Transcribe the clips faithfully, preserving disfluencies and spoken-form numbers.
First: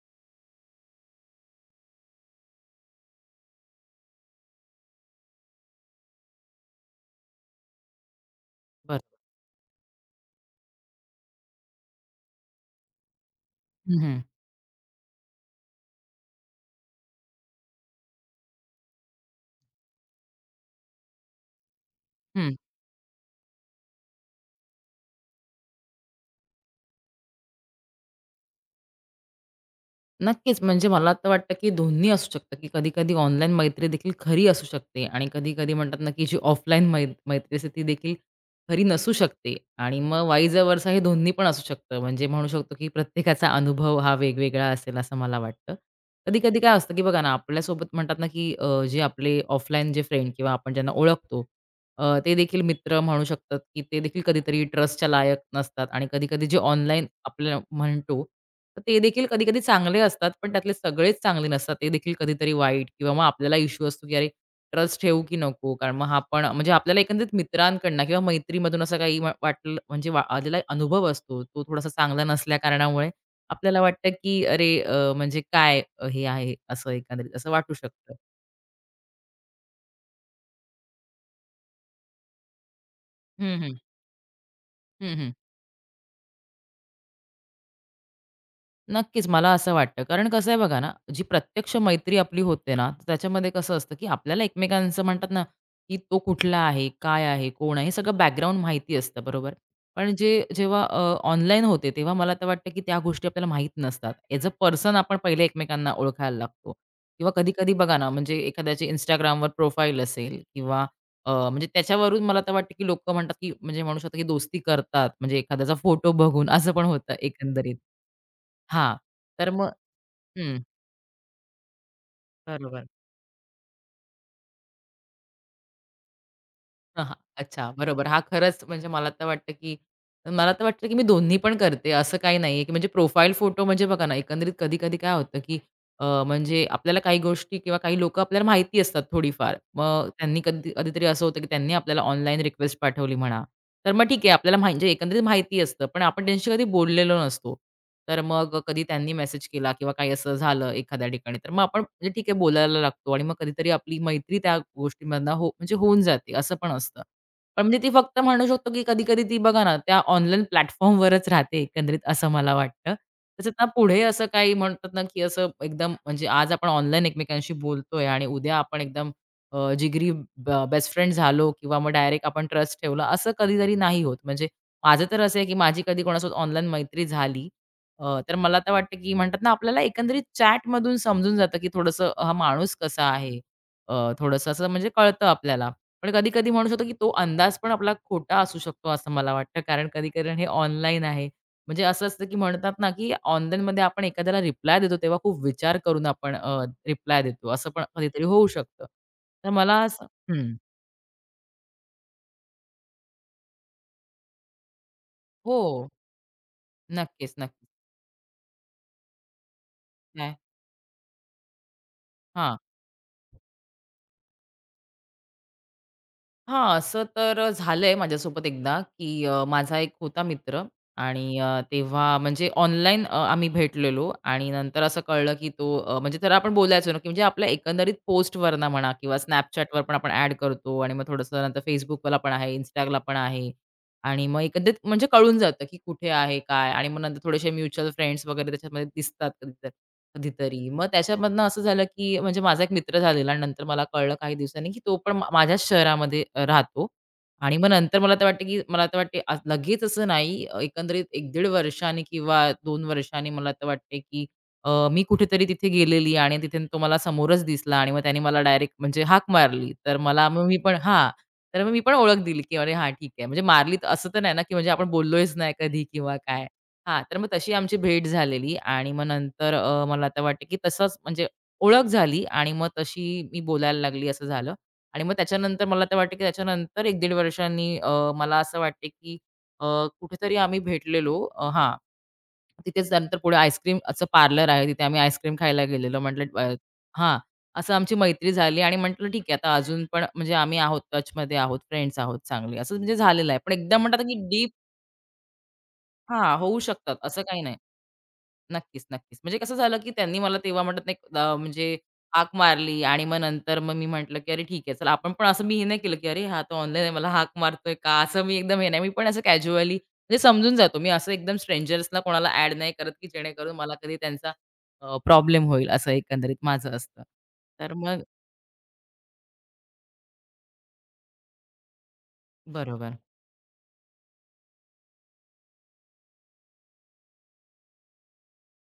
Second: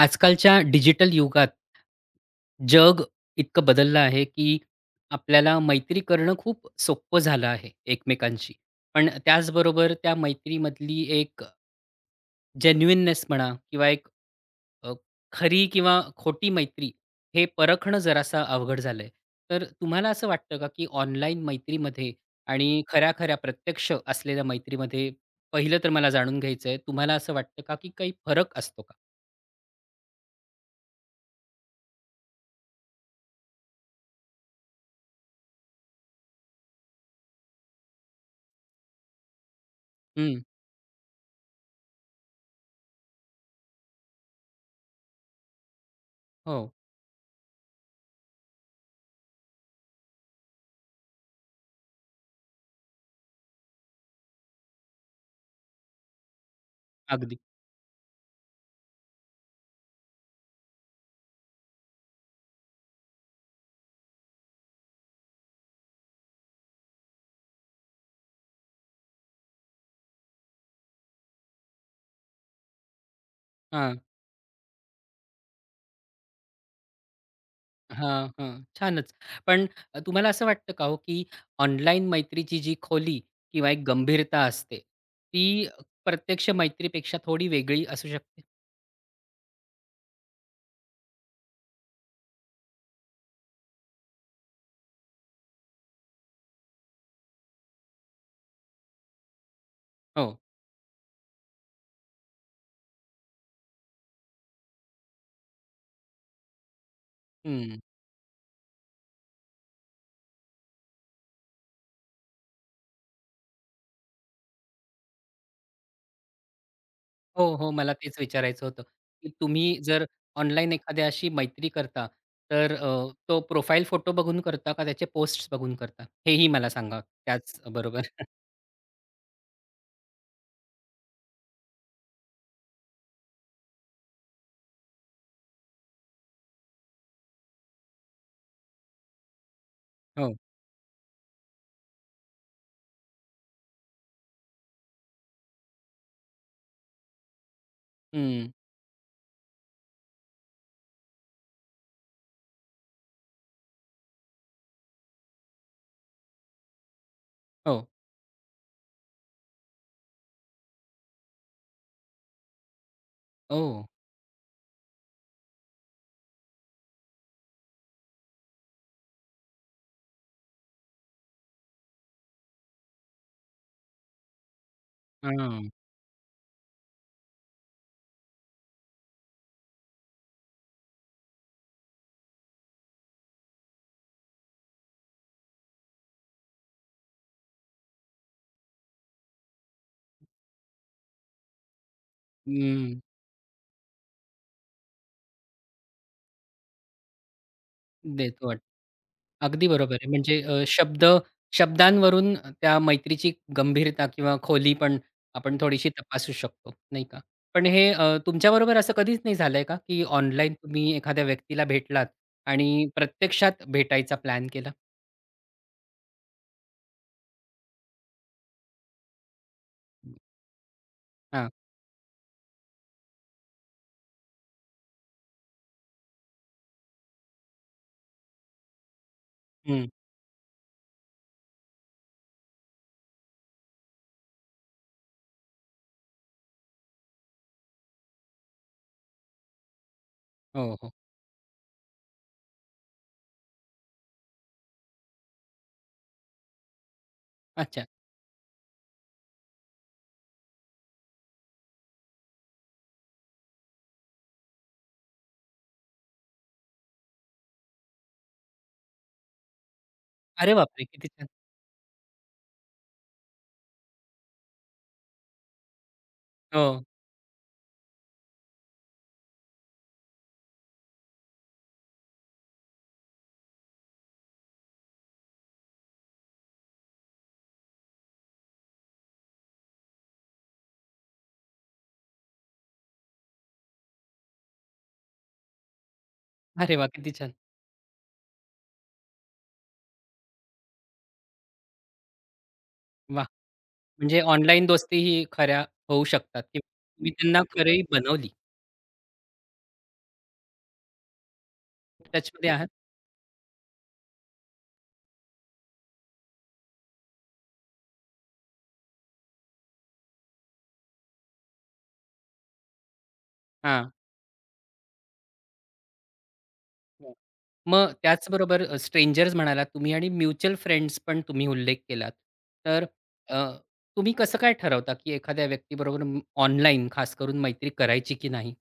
आजकालच्या डिजिटल युगात जग इतकं बदललं आहे, की आपल्याला मैत्री करणं खूप सोपं झालं आहे एकमेकांशी. बरं. पण त्याचबरोबर त्या मैत्रीमधली एक जेन्युइननेस म्हणा किंवा हं, एक हं. अ, खरी किंवा खोटी मैत्री हे परखणं जरासं अवघड झालंय. तर तुम्हाला असं वाटतं का, की ऑनलाईन मैत्रीमध्ये हं. आणि खऱ्या-खऱ्या प्रत्यक्ष असलेल्या मैत्रीमध्ये पहिलं तर मला जाणून घ्यायचंय, तुम्हाला असं वाटतं का, की काही फरक असतो का? नक्कीच. म्हणजे मला तर वाटतं, की दोन्ही असू शकतं, की कधी-कधी ऑनलाईन मैत्री देखील खरी असू शकते आणि कधी-कधी म्हणतात ना, की जी ऑफलाईन मै मैत्री असते ती देखील खरी नसू शकते आणि मग हं. वाईज वर्सा हे दोन्ही पण असू शकतं. म्हणजे म्हणू शकतो, की प्रत्येकाचा अनुभव हा वेगवेगळा असेल असं मला वाटतं. कधी-कधी हो. काय असतं, की बघा ना, आपल्यासोबत म्हणतात ना, की अ, जे आपले ऑफलाईन जे फ्रेंड किंवा आपण ज्यांना ओळखतो अ, ते देखील मित्र म्हणू शकतात, की ते देखील कधीतरी ट्रस्टच्या लायक नसतात आणि कधी-कधी जे ऑनलाईन अगदी. आपल्याला म्हणतो, तर ते देखील कधी-कधी चांगले असतात, पण त्यातले सगळेच चांगले नसतात. ते देखील कधीतरी वाईट किंवा मग आपल्याला इश्यू असतो, की अरे ट्रस्ट ठेवू की नको? कारण मग हा पण म्हणजे आपल्याला एकंदरीत मित्रांकडनं किंवा मैत्रीमधून असं काही वा वाटलं म्हणजे वा आलेला अनुभव असतो, तो थोडासा चांगला नसल्या कारणामुळे आपल्याला वाटतं, की अरे अ, म्हणजे काय अ, हे आहे असं एकंदरीत असं वाटू शकतं. हां, हां. छानच. पण अ, तुम्हाला असं वाटतं का हो, की ऑनलाईन मैत्रीची जी खोली हं, किंवा हं. एक गंभीरता असते, हं, हं. ती अ, प्रत्यक्ष मैत्रीपेक्षा थोडी वेगळी असू शकते? नक्कीच, मला असं वाटतं. कारण कसं आहे बघा ना, जी प्रत्यक्ष मैत्री आपली होते ना, तर त्याच्यामध्ये कसं असतं, की आपल्याला एकमेकांचं म्हणतात ना, की तो कुठला आहे, काय आहे, कोण आहे, हे सगळं बॅकग्राऊंड माहिती असतं, बरोबर. पण जे हो. जेव्हा ऑनलाईन होते, तेव्हा मला तर वाटतं, की त्या गोष्टी आपल्याला माहीत नसतात. ॲज अ पर्सन आपण पहिले एकमेकांना ओळखायला लागतो किंवा कधी-कधी हं. बघा ना, म्हणजे एखाद्याची Instagramवर प्रोफाईल असेल किंवा अ, म्हणजे त्याच्यावरून मला तर वाटतं, की लोकं म्हणतात, की म्हणजे म्हणू शकतो, की दोस्ती करतात. म्हणजे एखाद्याचा फोटो बघून असं पण होतं हो, हो. एकंदरीत. मला तेच विचारायचं होतं, हां. की तर मग तुम्ही जर हं. ऑनलाईन एखाद्याशी मैत्री करता, तर बरोबर. अ, तो प्रोफाईल फोटो बघून करता का त्याचे पोस्ट्स बघून करता? हेही मला सांगा हां, हां. अच्छा, त्याचबरोबर. बरोबर. हा खरंच म्हणजे मला तर वाटतं, की मला तर वाटतं, की मी दोन्ही पण करते. असं काही नाहीये, की म्हणजे प्रोफाईल फोटो म्हणजे बघा ना, एकंदरीत कधी-कधी काय होतं, की अ, म्हणजे आपल्याला काही गोष्टी किंवा काही लोकं आपल्याला माहिती असतात थोडीफार. मग हो. त्यांनी कधी कधीतरी असं होतं, की त्यांनी आपल्याला ऑनलाईन रिक्वेस्ट पाठवली म्हणा, तर मग ठीक आहे आपल्याला माहि म्हणजे एकंदरीत माहिती असतं, पण आपण त्यांच्याशी कधी बोललेलो नसतो. तर हं. मग कधी त्यांनी मेसेज केला किंवा काही असं झालं एखाद्या ठिकाणी, तर मग आपण म्हणजे ठीक आहे बोलायला लागतो आणि मग कधीतरी आपली मैत्री त्या गोष्टीमधनं हो म्हणजे होऊन जाते असं पण असतं. पण म्हणजे हो. ती फक्त म्हणू शकतो, की कधी-कधी ती बघा ना, त्या ऑनलाईन प्लॅटफॉर्मवरच राहते एकंदरीत असं मला वाटतं. तसंच ना ओह! पुढे असं काही म्हणतात ना, की असं एकदम म्हणजे आज आपण ऑनलाईन एकमेकांशी बोलतोय आणि उद्या आपण एकदम अ, जिगरी ब बेस्ट फ्रेंड झालो किंवा मग डायरेक्ट आपण ट्रस्ट ठेवला, असं कधीतरी नाही होत. म्हणजे माझं तर असं आहे, की हां. माझी कधी कोणासोबत ऑनलाईन मैत्री झाली अ, तर मला तर वाटतं, की म्हणतात ना, आपल्याला एकंदरीत चॅटमधून समजून जातं, की थोडंसं हा माणूस कसा आहे. अ, थोडंसं असं म्हणजे कळतं आपल्याला. पण कधी-कधी म्हणू शकतो, की तो अंदाज पण आपला खोटा असू शकतो, असं मला वाटतं. कारण कधी-कधी हे ऑनलाईन आहे. म्हणजे असं असतं की म्हणतात ना, हं. की ऑनलाईनमध्ये आपण एखाद्याला रिप्लाय देतो, तेव्हा खूप विचार करून आपण अ, रिप्लाय देतो. असं पण कधीतरी होऊ देतो वाटतं. शकतं. तर अगदी मला बरोबर असं आहे. म्हणजे हं. अ, शब्द शब्दांवरून त्या मैत्रीची गंभीरता किंवा खोली पण आपण हो. थोडीशी तपासू शकतो, नाही का? नक्कीच, नक्कीच. पण हे अ, तुमच्याबरोबर असं कधीच नाही झालंय का, की काय? ऑनलाईन तुम्ही एखाद्या व्यक्तीला भेटलात हां. आणि प्रत्यक्षात भेटायचा प्लॅन केला? हां, असं तर अ, झालंय माझ्यासोबत एकदा, की अ, माझा एक होता मित्र आणि अ, हां. तेव्हा म्हणजे ऑनलाईन आम्ही भेटलेलो आणि नंतर असं कळलं, की तो अ, म्हणजे त्याला आपण बोलायचो ना, की म्हणजे आपल्या एकंदरीत पोस्टवरनं म्हणा किंवा Snapchatवर हं. पण आपण ॲड करतो आणि मग थोडंसं नंतर Facebookला पण आहे, Instaला पण आहे आणि मग एकंदरीत म्हणजे कळून जातं, की कुठे आहे, काय आणि मग नंतर थोडेसे म्युच्युअल फ्रेंड्स वगैरे त्याच्यामध्ये दिसतात कधी कधीतरी. हो, मग हो. त्याच्यामधनं असं झालं, की म्हणजे माझा एक मित्र झालेला. नंतर मला कळलं काही दिवसांनी, की तो पण मा माझ्याच शहरामध्ये अ, राहतो. आणि मग अच्छा. नंतर मला तर वाटतं, की मला तर वाटते आ लगेच असं नाही. अ, एकंदरीत एक ते दीड वर्षांनी किंवा दोन वर्षांनी मला तर वाटते, की अ, मी कुठेतरी तिथे गेलेली आणि तिथे तो मला समोरच दिसला आणि मग त्याने मला डायरेक्ट म्हणजे हाक मारली. तर मला मग अरे मी पण बापरे! हां. किती छान. तर मग मी पण ओळख दिली, की अरे हां, ठीक आहे. म्हणजे मारली तर असं तर नाही ना, की म्हणजे आपण बोललोच नाही कधी किंवा काय. हो. हा तर मग तशी आमची भेट झालेली आणि मग नंतर अ, मला आता वाटतं, की तसंच म्हणजे ओळख झाली आणि मग तशी मी बोलायला लागली असं झालं. आणि मग त्याच्यानंतर मला तर वाटतं, की त्याच्यानंतर एक ते दीड वर्षांनी अ, मला असं वाटते, की अ, कुठेतरी आम्ही भेटलेलो अ, हां, तिथेच नंतर पुढे आईस्क्रीमचं पार्लर आहे, तिथे आम्ही आईस्क्रीम खायला गेलेलो. म्हटलं अ, अरे वाह! किती हां, छान. असं आमची मैत्री झाली आणि म्हटलं ठीक आहे आता अजून पण म्हणजे आम्ही आहोत, टचमध्ये आहोत, फ्रेंड्स आहोत चांगले. असं म्हणजे वाह! झालेलं आहे. पण एकदा म्हणतात, ना की म्हणजे डीप ऑनलाईन दोस्तीही खऱ्या होऊ हां, शकतात होऊ किंवा शकतात तुम्ही असं काही त्यांना नाही. खरी बनवली. नक्कीच, नक्कीच. म्हणजे कसं झालं, की त्यांनी मला तेव्हा म्हणतात ना, एक म्हणजे हाक टचमध्ये आहात? मारली आणि मग नंतर मग मी म्हटलं, की "अरे ठीक आहे, चला." आपण पण असं मी हे नाही केलं, की "अरे हा तर ऑनलाईन आहे, मला हाक मारतोय का?" असं मी एकदम हे नाही. मी पण असं कॅज्युअली म्हणजे समजून जातो. मी असं एकदम स्ट्रेंजर्सला कोणाला ॲड नाही करत, की जेणेकरून मला हां. कधी त्यांचा अ, प्रॉब्लेम होईल, असं एकंदरीत माझं असतं. हो. तर मग मग त्याचबरोबर स्ट्रेंजर्स म्हणालात तुम्ही आणि म्युच्युअल फ्रेंड्स पण तुम्ही उल्लेख केलात. तर बरोबर. अ, तुम्ही कसं काय ठरवता, की एखाद्या व्यक्तीबरोबर ऑनलाईन खास करून मैत्री करायची की नाही?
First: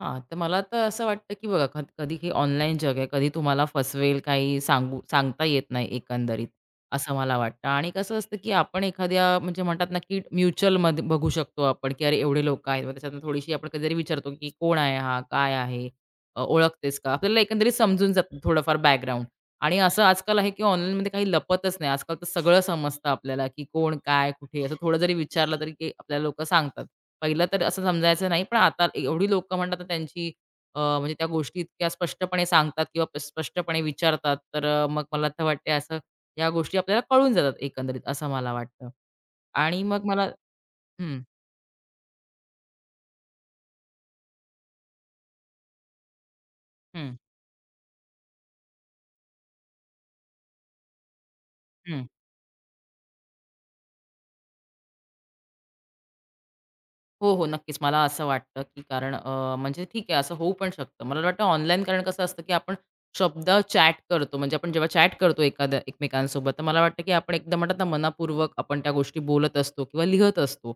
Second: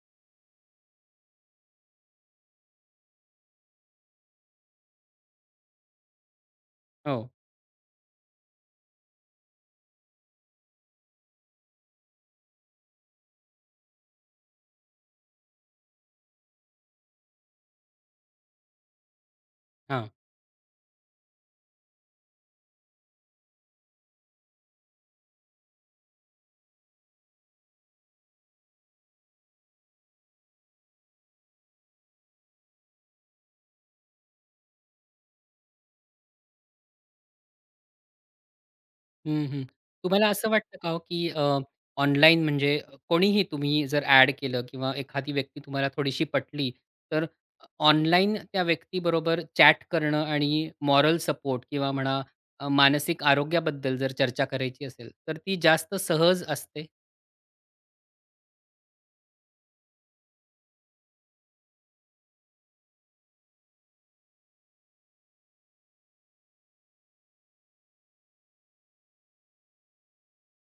हां, तर मला तर असं वाटतं, की बघा कध कधी हे ऑनलाईन जग आहे. कधी तुम्हाला फसवेल, काही सांगू सांगता येत नाही एकंदरीत, असं हो. मला वाटतं. आणि कसं असतं, की आपण एखाद्या म्हणजे म्हणतात ना, की म्युच्युअलमध्ये बघू शकतो आपण, की अरे एवढे लोकं आहेत. मग त्याच्यातनं थोडीशी आपण कधीतरी विचारतो, की कोण आहे हा? काय आहे? अ, ओळखतेस का? आपल्याला एकंदरीत समजून जातं थोडंफार बॅकग्राऊंड. आणि असं हां. आजकाल आहे, की ऑनलाईनमध्ये काही लपतच नाही. आजकाल तर सगळं समजतं आपल्याला, की कोण, काय, कुठे असं थोडं जरी विचारलं तरी ते आपल्याला लोकं सांगतात. पहिलं तर असं समजायचं नाही, पण आता एवढी लोक म्हणतात ना त्यांची अ, म्हणजे त्या गोष्टी इतक्या स्पष्टपणे सांगतात किंवा प- स्पष्टपणे विचारतात. तर अ, मग मला तर वाटते असं या गोष्टी आपल्याला कळून जातात एकंदरीत असं मला वाटतं. हं, हं. आणि मग मला तुम्हाला असं वाटतं का हो, हं, की अ, ऑनलाईन म्हणजे अ, कोणीही तुम्ही जर ॲड केलं किंवा एखादी व्यक्ती तुम्हाला थोडीशी पटली, हं, तर अ, ऑनलाईन त्या व्यक्तीबरोबर चॅट करणं आणि मॉरल सपोर्ट किंवा हं. म्हणा अ, मानसिक आरोग्याबद्दल जर चर्चा करायची असेल, तर ती जास्त सहज असते? हो, हो. नक्कीच. मला असं वाटतं, की कारण अ, म्हणजे ठीक आहे असं होऊ पण शकतं. मला वाटतं ऑनलाईन कारण कसं असतं, की आपण शब्द चॅट करतो. म्हणजे आपण जेव्हा चॅट करतो एखाद्या एकमेकांसोबत, तर मला वाटतं, की आपण एकदम म्हणतात ना, मनापूर्वक आपण त्या गोष्टी बोलत असतो किंवा लिहत असतो.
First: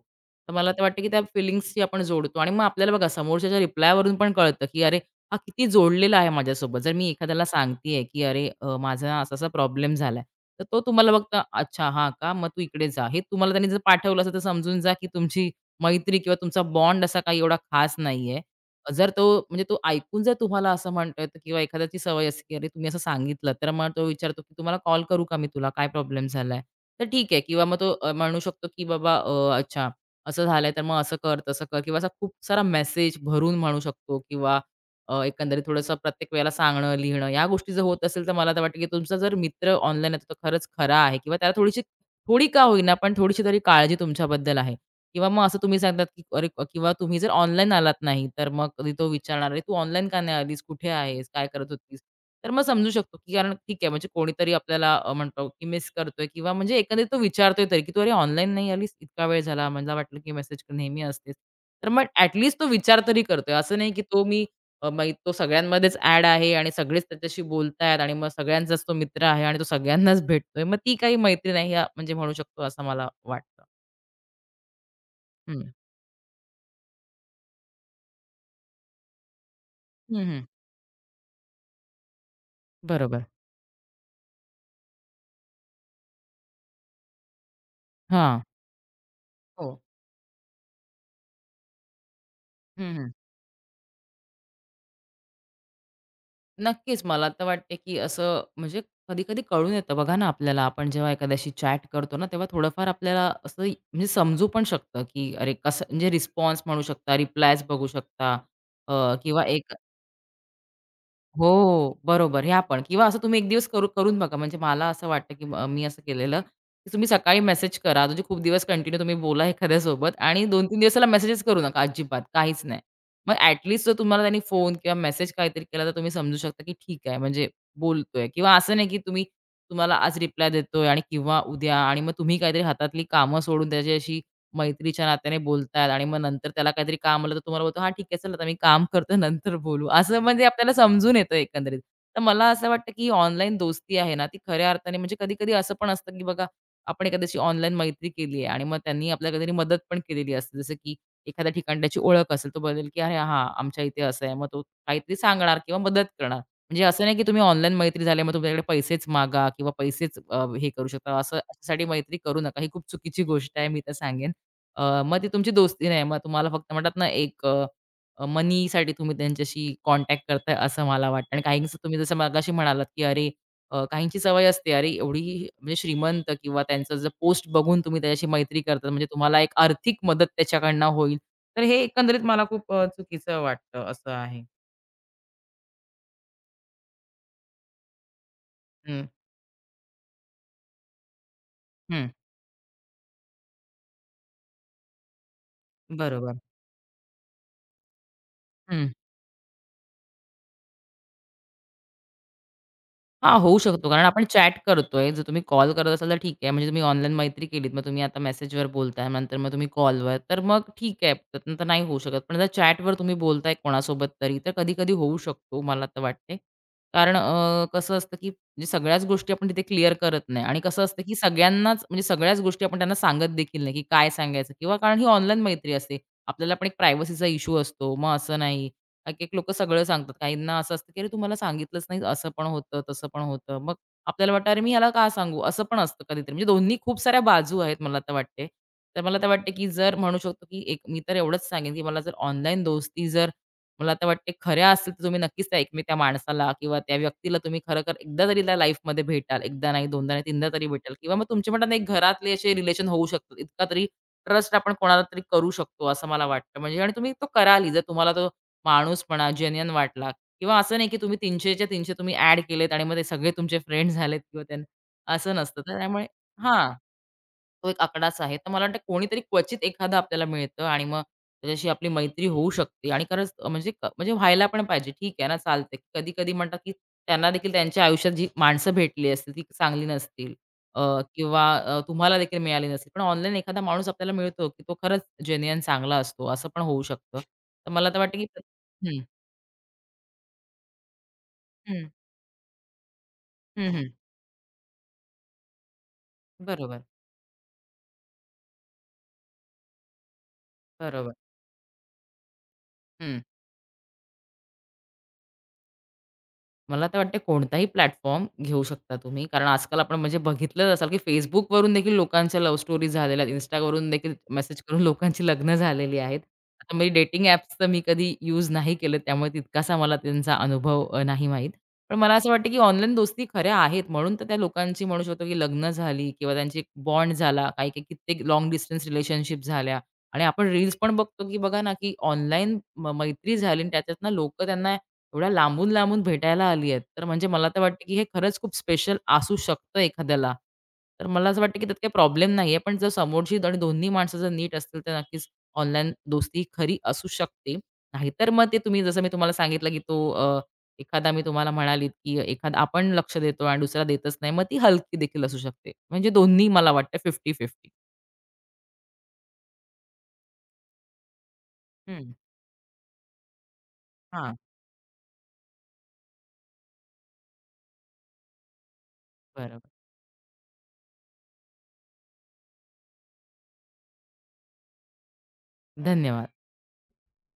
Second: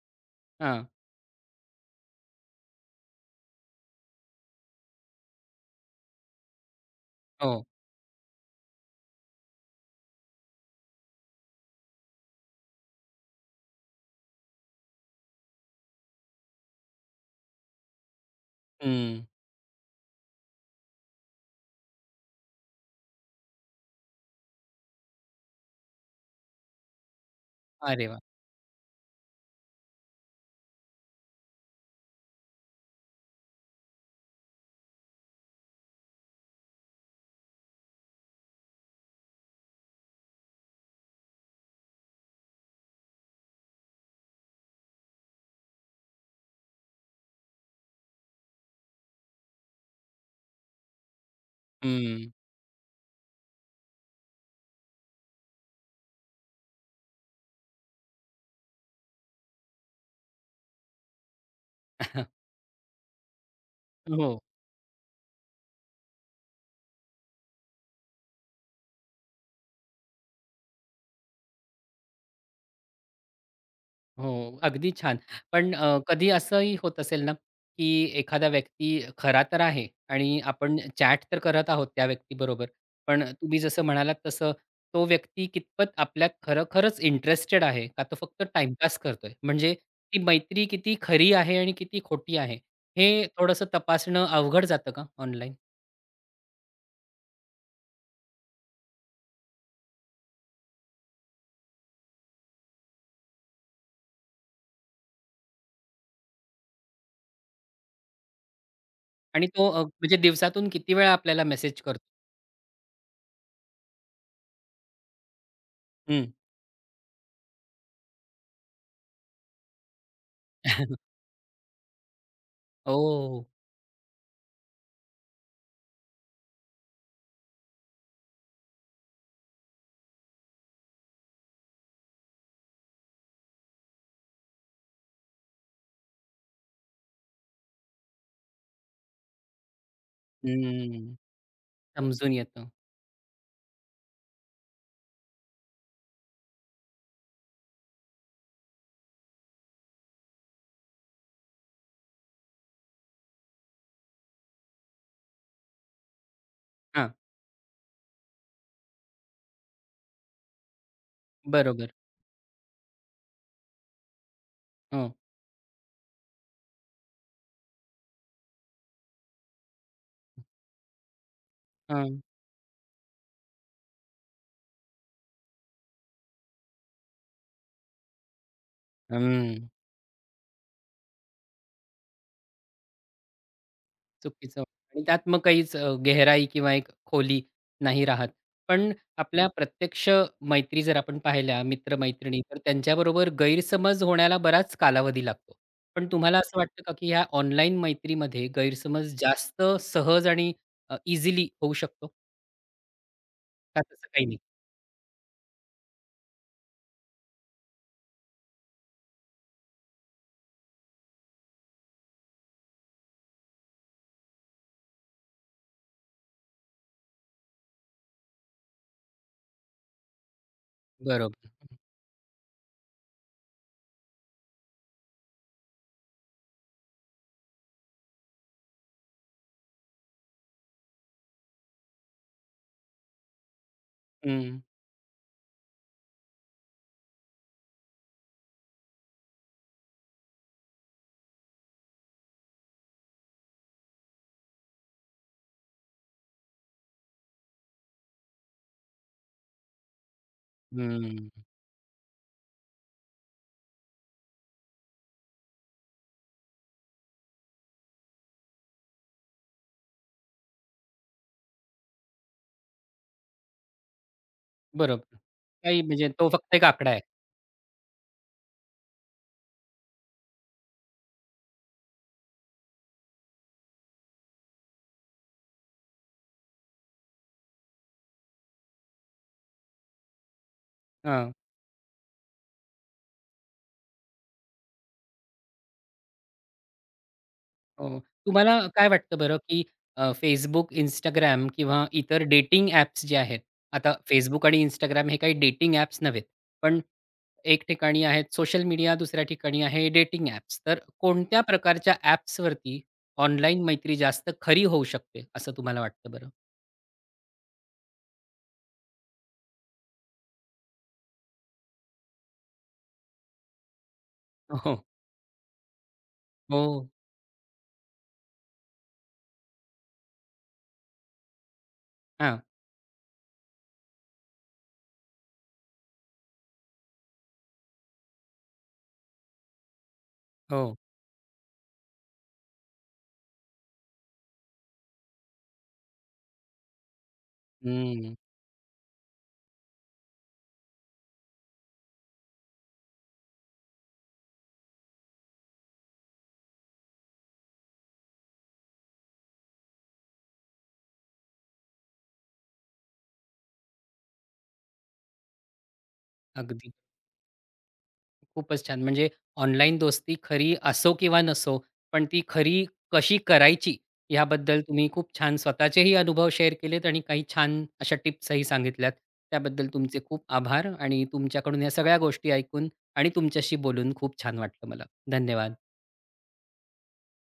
तर मला तर हां. वाटतं, की त्या फिलिंग्सशी आपण जोडतो आणि मग आपल्याला बघा समोरच्याच्या रिप्लायवरून पण कळतं, की अरे, हा किती जोडलेला आहे माझ्यासोबत. जर मी एखाद्याला हो. सांगतेय, की अरे, अ, माझा असा-असा प्रॉब्लेम झालाय. तर तो तुम्हाला बघता, "अच्छा, हां का? मग तू इकडे जा." हे तुम्हाला त्यांनी जर पाठवलं असेल, तर समजून जा, की तुमची मैत्री किंवा तुमचा बॉन्ड असा काही एवढा खास नाहीये. जर हं. तो म्हणजे तो ऐकून जर तुम्हाला असं म्हणतोय तर, किंवा एखाद्याची सवय असते, की अरे तुम्ही असं सांगितलं, तर मग तो विचारतो, की "तुम्हाला कॉल करू का मी तुला? काय प्रॉब्लेम झालाय?" तर ठीक आहे किंवा मग तो अरे अ, वाह! म्हणू शकतो, की "बाबा अ, अच्छा असं झालंय तर मग असं कर, तसं कर" किंवा असा खूप सारा मेसेज भरून म्हणू शकतो किंवा अ, एकंदरीत थोडंसं प्रत्येक वेळेला सांगणं, लिहिणं या गोष्टी जर होत असेल, तर मला तर वाटतं, की तुमचा जर मित्र ऑनलाईन आहे, तो खरंच खरा आहे किंवा त्याला थोडीशी थोडी का होईना, पण थोडीशी तरी काळजी तुमच्याबद्दल आहे. किंवा मग असं तुम्ही सांगतात, की अरे किंवा तुम्ही जर ऑनलाईन आलात नाही, तर मग कधी तो विचारणार, "अरे तू ऑनलाईन का नाही आलीस? कुठे आहेस? काय करत होतीस?" हं. तर मग समजू शकतो, की कारण ठीक आहे म्हणजे कोणीतरी आपल्याला अ, म्हणतो, की मिस करतोय किंवा म्हणजे एकंदरीत तो विचारतोय तरी, की "तू अरे ऑनलाईन नाही आलीस? इतका वेळ झाला. मला वाटलं, की मेसेज नेहमी असतेस." तर मग ॲट तो विचार तरी करतोय. असं नाही, की तो हो. मी अ, मग तो सगळ्यांमध्येच ॲड आहे आणि सगळेच त्याच्याशी बोलतायत आणि मग सगळ्यांचाच तो मित्र आहे आणि तो सगळ्यांनाच भेटतोय. मग ती काही मैत्री नाही, हा- म्हणजे म्हणू शकतो असं मला वाटतं. हो, अगदी छान. हं. पण अ, कधी असंही होत असेल ना, की एखादा व्यक्ती खरा तर आहे हं, आणि हं. आपण चॅट तर करत आहोत त्या व्यक्तीबरोबर. पण बरोबर. तुम्ही जसं म्हणालात तसं तो व्यक्ती कितपत आपल्यात खरोखरच इंटरेस्टेड आहे का तो हां. फक्त टाईमपास करतोय? म्हणजे हो. ती मैत्री किती खरी आहे आणि किती खोटी आहे, हं, हं. हे थोडंसं तपासणं अवघड जातं का ऑनलाईन? नक्कीच. मला तर वाटते, की असं म्हणजे कधी-कधी कळून येतं बघा ना आपल्याला, आपण जेव्हा एखाद्याशी चॅट करतो ना, तेव्हा थोडंफार आपल्याला असं म्हणजे समजू पण शकतं, की अरे कसं म्हणजे रिस्पॉन्स म्हणू शकता, रिप्लायज बघू शकता अ, किंवा आणि तो एक अ, म्हणजे दिवसातून किती वेळा आपल्याला मेसेज हो, करतो? बरोबर. हे आपण किंवा असं तुम्ही एक दिवस करू करून बघा. म्हणजे मला असं वाटतं, की अ, मी असं हं. केलेलं, की तुम्ही सकाळी मेसेज करा. म्हणजे खूप दिवस कंटिन्यू तुम्ही बोला एखाद्यासोबत आणि दोन ते तीन दिवस त्याला मेसेजच करू नका अजिबात, काहीच नाही. मग हो. ॲटलीस्ट जर तुम्हाला त्यांनी फोन किंवा मेसेज काहीतरी केला, तर तुम्ही समजू शकता, की ठीक आहे म्हणजे बोलतोय किंवा असं नाही, की तुम्ही तुम्हाला आज रिप्लाय देतोय आणि किंवा उद्या आणि मग तुम्ही काहीतरी हातातली कामं सोडून त्याच्याशी मैत्रीच्या नात्याने बोलतायत आणि मग नंतर त्याला काहीतरी काम आलं तर तुम्हाला बोलतो, "हां, ठीक आहे. चल आता मी काम करतो नंतर बोलू." असं म्हणजे आपल्याला समजून हं. येतं एकंदरीत. तर समजून मला येतं. असं वाटतं, की ऑनलाईन दोस्ती आहे ना, ती खऱ्या अर्थाने म्हणजे कधी-कधी असं पण असतं, की बघा आपण एखाद्याशी ऑनलाईन मैत्री केली आहे आणि मग त्यांनी आपल्याला काहीतरी मदत पण केलेली असते. जसं की एखाद्या ठिकाणी त्याची ओळख असेल, तो बोलेल, की "अरे हां, आमच्या इथे असं आहे." मग तो काहीतरी सांगणार किंवा मदत करणार. म्हणजे असं हां, नाही, की तुम्ही ऑनलाईन मैत्री झाली मग तुमच्याकडे पैसेच मागा किंवा पैसेच अ, हे करू शकता. असं साठी बरोबर. मैत्री करू नका. ही खूप चुकीची गोष्ट आहे, मी तर सांगेन. अ, हो. मग ती तुमची दोस्ती नाही. मग तुम्हाला फक्त म्हणतात ना, एक अ, अ, मनीसाठी तुम्ही त्यांच्याशी कॉन्टॅक्ट करताय असं मला वाटतं. आणि काहींचं तुम्ही जसं हां. मगाशी म्हणालात, की अरे अ, काहींची सवय असते, अरे एवढी म्हणजे श्रीमंत किंवा त्यांचं जर पोस्ट बघून तुम्ही त्याच्याशी मैत्री करता, म्हणजे तुम्हाला एक हं. आर्थिक मदत त्याच्याकडनं होईल. तर हे एकंदरीत मला खूप अ, चुकीचं वाटतं असं आहे. चुकीचं आणि त्यात मग काहीच अ, गहराई किंवा एक खोली नाही राहत. पण हं, आपल्या प्रत्यक्ष मैत्री जर आपण पाहिल्या हं. मित्र-मैत्रिणी, तर त्यांच्याबरोबर गैरसमज होण्याला बराच कालावधी लागतो. पण बरोबर. तुम्हाला असं वाटतं का, की ह्या ऑनलाईन मैत्रीमध्ये गैरसमज जास्त सहज आणि अ, इझिली होऊ शकतो? हां, होऊ का शकतो. कारण तसं आपण काही नाही? चॅट करतोय. जर तुम्ही कॉल करत असाल तर ठीक आहे. म्हणजे तुम्ही ऑनलाईन मैत्री केलीत. मग तुम्ही आता मेसेजवर बोलताय, नंतर मग तुम्ही कॉलवर, तर मग ठीक आहे. त्यातनं तर नाही होऊ शकत. पण जर चॅटवर तुम्ही बोलताय कोणासोबत तरी, तर कधी-कधी होऊ शकतो, मला तर वाटते. कारण अ, कसं असतं, की म्हणजे सगळ्याच गोष्टी आपण तिथे क्लिअर करत नाही आणि कसं असतं, की बरोबर. सगळ्यांनाच म्हणजे सगळ्याच गोष्टी आपण त्यांना सांगत देखील नाही, की काय सांगायचं किंवा कारण ही ऑनलाईन मैत्री असते. आपल्याला पण एक प्रायव्हसीचा इश्यू असतो. मग असं नाही एक-एक लोकं सगळं सांगतात. काहींना असं असतं, की "अरे, तू मला सांगितलंच नाही. असं पण होतं, तसं पण होतं." मग आपल्याला वाटतं, हं, "अरे, मी ह्याला का सांगू?" असं पण असतं कधीतरी. म्हणजे दोन्ही खूप साऱ्या बाजू आहेत मला तर वाटते. तर मला तर वाटते, की जर म्हणू शकतो, की एक मी तर एवढंच सांगेन, की मला जर ऑनलाईन दोस्ती जर मला तर वाटते खऱ्या असतील, तर तुम्ही नक्कीच त्या एकमेक त्या माणसाला किंवा त्या व्यक्तीला तुम्ही खरं-खरं एकदा तरी त्या लाईफमध्ये भेटाल. एकदा नाही, दोनदा नाही, तीनदा तरी भेटाल किंवा हं. मग तुमचे म्हणतात ना, एक घरातले असे रिलेशन होऊ शकतात. इतका तरी ट्रस्ट आपण कोणाला तरी करू शकतो, असं मला वाटतं. म्हणजे आणि तुम्ही तो करालही. जर तुम्हाला तो माणूसपणा जेन्युइन वाटला किंवा असं नाही, की तुम्ही तीनशेच्या तीनशे तुम्ही ॲड केलेत आणि मग ते सगळे तुमचे फ्रेंड्स झालेत किंवा त्यां बरोबर. असं नसतं. तर काही त्यामुळे म्हणजे तो फक्त एक हां, आकडा आहे. तो एक आकडाच आहे. तर मला वाटतं कोणीतरी क्वचित एखादं आपल्याला मिळतं आणि मग त्याच्याशी आपली मैत्री होऊ शकते आणि खरंच अ, म्हणजे क म्हणजे व्हायला पण पाहिजे. ठीक आहे ना, चालते. कधी-कधी म्हणतात, की त्यांना देखील त्यांच्या आयुष्यात जी माणसं भेटली असतील ती चांगली नसतील अ, हां. किंवा अ, तुम्हाला देखील मिळाली नसतील. पण ऑनलाईन एखादा माणूस आपल्याला मिळतो, की तो खरंच जेन्युइन चांगला असतो. असं पण होऊ शकतं. तर मला तर हो. वाटतं, की तुम्हाला काय वाटतं बरं, की अ, Facebook, Instagram किंवा हं. इतर डेटिंग ॲप्स जे आहेत. हं, हं. आता Facebook आणि Instagram हे काही डेटिंग ॲप्स नव्हेत. पण बरोबर, एक ठिकाणी आहेत सोशल मीडिया, दुसऱ्या ठिकाणी आहे डेटिंग ॲप्स. तर बरोबर. कोणत्या प्रकारच्या ॲप्सवरती हं. ऑनलाईन मैत्री जास्त खरी होऊ शकते, असं तुम्हाला वाटतं बरं? मला तर वाटते कोणताही प्लॅटफॉर्म घेऊ शकता तुम्ही. कारण आजकाल आपण म्हणजे बघितलंच असाल, की Facebookवरून देखील लोकांच्या लव्ह स्टोरीज झालेल्या आहेत. Instaवरून देखील मेसेज करून हो. लोकांची लग्न झालेली आहेत. आता हो. मी डेटिंग ॲप्स तर मी कधी यूज नाही केले, त्यामुळे तितकासा मला त्यांचा अनुभव अ, नाही माहीत. पण मला असं हां. वाटतं, की ऑनलाईन दोस्ती खऱ्या आहेत. म्हणून तर त्या लोकांची म्हणू शकतो, की लग्न झाली किंवा त्यांची एक बॉन्ड झाला. काही-काही कित्येक लाँग डिस्टन्स रिलेशनशिप झाल्या आणि आपण रील्स हो. पण बघतो, की बघा ना, की ऑनलाईन मैत्री झाली आणि त्याच्यातनं लोकं त्यांना एवढ्या लांबून-लांबून भेटायला आली आहेत. तर म्हणजे मला तर वाटतं, की हे हं. खरंच खूप स्पेशल असू शकतं एखाद्याला. तर मला असं वाटतं, की त्यात काही प्रॉब्लेम नाहीये. पण जर समोरची आणि दोन्ही माणसं जर नीट असतील, तर नक्कीच ऑनलाईन दोस्ती खरी असू शकते. नाहीतर मग ते तुम्ही जसं मी तुम्हाला सांगितलं, की तो अ, एखादा मी तुम्हाला म्हणालीत, की एखादा आपण लक्ष देतो आणि दुसरा देतच नाही. मग ती हलकी देखील असू शकते. म्हणजे दोन्ही मला अगदी. वाटतं पन्नास पन्नास. खूपच छान. म्हणजे ऑनलाईन दोस्ती खरी असो किंवा नसो, पण ती खरी कशी करायची हां, याबद्दल तुम्ही खूप छान स्वतःचेही अनुभव शेअर केलेत आणि काही छान अशा टिप्सही सांगितल्यात. त्याबद्दल बरोबर. तुमचे खूप आभार आणि तुमच्याकडून या सगळ्या गोष्टी ऐकून आणि तुमच्याशी बोलून खूप छान वाटलं मला. धन्यवाद. धन्यवाद.